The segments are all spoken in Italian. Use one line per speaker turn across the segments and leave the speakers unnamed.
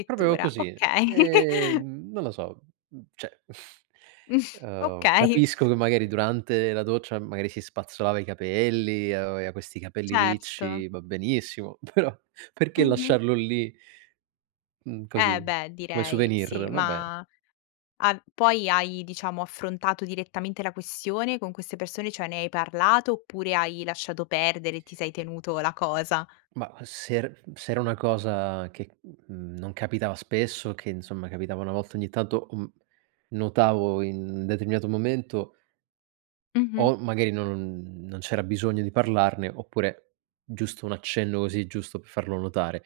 È proprio così.
okay.
Ehm, non lo so, mhmm, cioè ehm,
Okay.
capisco che magari durante la doccia, magari si spazzolava i capelli, aveva questi capelli
Certo.
ricci, va benissimo, però perché
Mh-mh.
lasciarlo lì? Mhmm,
Eh
così,
beh
come
direi, sì,
souvenir, va beh.
ma a poi hai diciamo affrontato direttamente la questione con queste persone, cioè ne hai parlato oppure hai lasciato perdere, ti sei tenuto la cosa?
Ma se er se era una cosa che n non capitava spesso, che insomma capitava una volta ogni tanto, uhm, notavo in determinato momento
Mh-mh.
o magari non non c'era bisogno di parlarne oppure giusto un accenno così, giusto per farlo notare.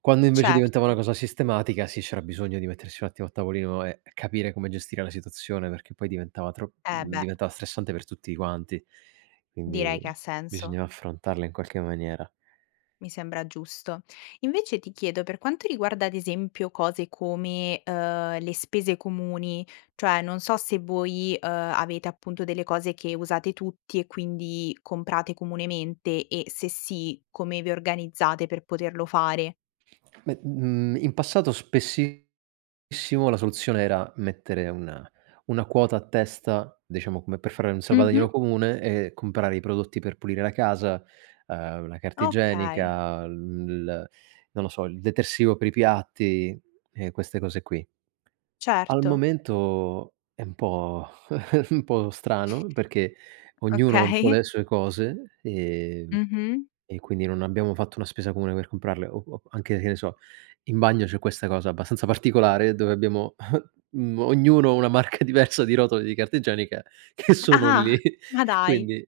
Quando invece diventava una
Certo.
cosa sistematica, sì, c'era bisogno di mettersi un attimo a tavolino e capire come gestire la situazione perché poi diventava tro
Eh
mhmm,
beh.
diventava stressante per tutti quanti. Quindi
Direi che ha senso.
bisognava affrontarla in qualche maniera.
Mi sembra giusto. Invece ti chiedo, per quanto riguarda ad esempio cose come, uhm, le spese comuni, cioè non so se voi, uhm, avete appunto delle cose che usate tutti e quindi comprate comunemente e se sì, come vi organizzate per poterlo fare?
Me mhmm, in passato spessissimo la soluzione era mettere una una quota a testa, diciamo come per fare un
Mh-mh.
salvadanaio comune, e comprare i prodotti per pulire la casa, uhm, la carta
Okay.
igienica, il non lo so, il detersivo per i piatti e queste cose qui. Al
Certo.
momento è un po' è un po' strano perché ognuno un po' ha
Okay.
le sue cose e
Mh-mh.
e quindi non abbiamo fatto una spesa comune per comprarle o o anche, che ne so, in bagno c'è questa cosa abbastanza particolare dove abbiamo, mhmm, ognuno una marca diversa di rotoli di carta igienica che sono
Ah,
lì.
ma dai,
Quindi,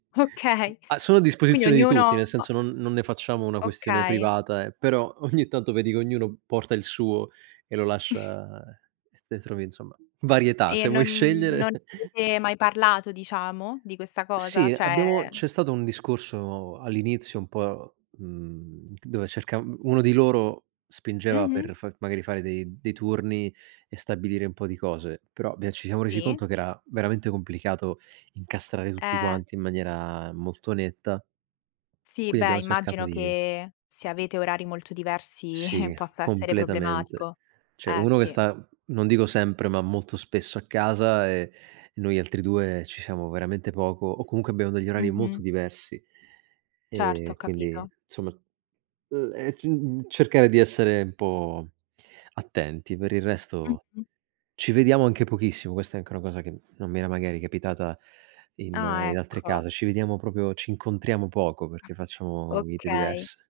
mhmm,
okay.
a sono a
Quindi
disposizione di tutti, nel
ognuno
senso non non ne facciamo una questione
Okay.
privata eh, però ogni tanto vedi che ognuno porta il suo e lo lascia e te trovi insomma varietà,
E
se vuoi
non non
scegliere.
avete mai parlato, diciamo, di questa cosa?
Sì,
Cioè
abbiamo c'è stato un discorso all'inizio un po', mhmm, dove cerca uno di loro spingeva per
Mh-mh.
fa magari fare dei dei turni e stabilire un po' di cose, però bia ci siamo resi
Sì.
conto che era veramente complicato incastrare tutti
Eh.
quanti in maniera molto netta,
Sì,
quindi
beh
abbiamo cercato
immagino
di
che se avete orari molto diversi
Sì,
possa essere
completamente.
problematico.
Cioè
Eh
uno che
sì.
sta, non dico sempre, ma molto spesso a casa e noi altri 2 ci siamo veramente poco o comunque abbiamo degli orari molto
Mh-mh.
diversi
Certo,
e
ho
quindi
capito.
insomma, mhmm, ehm, uhm, cercare di essere un po' attenti. Per il resto,
Mh-mh.
ci vediamo anche pochissimo, questa è anche una cosa che non mi era magari capitata in
Ah
in altre
ecco.
case, ci vediamo proprio ci incontriamo poco, perché facciamo vite
Okay.
diverse.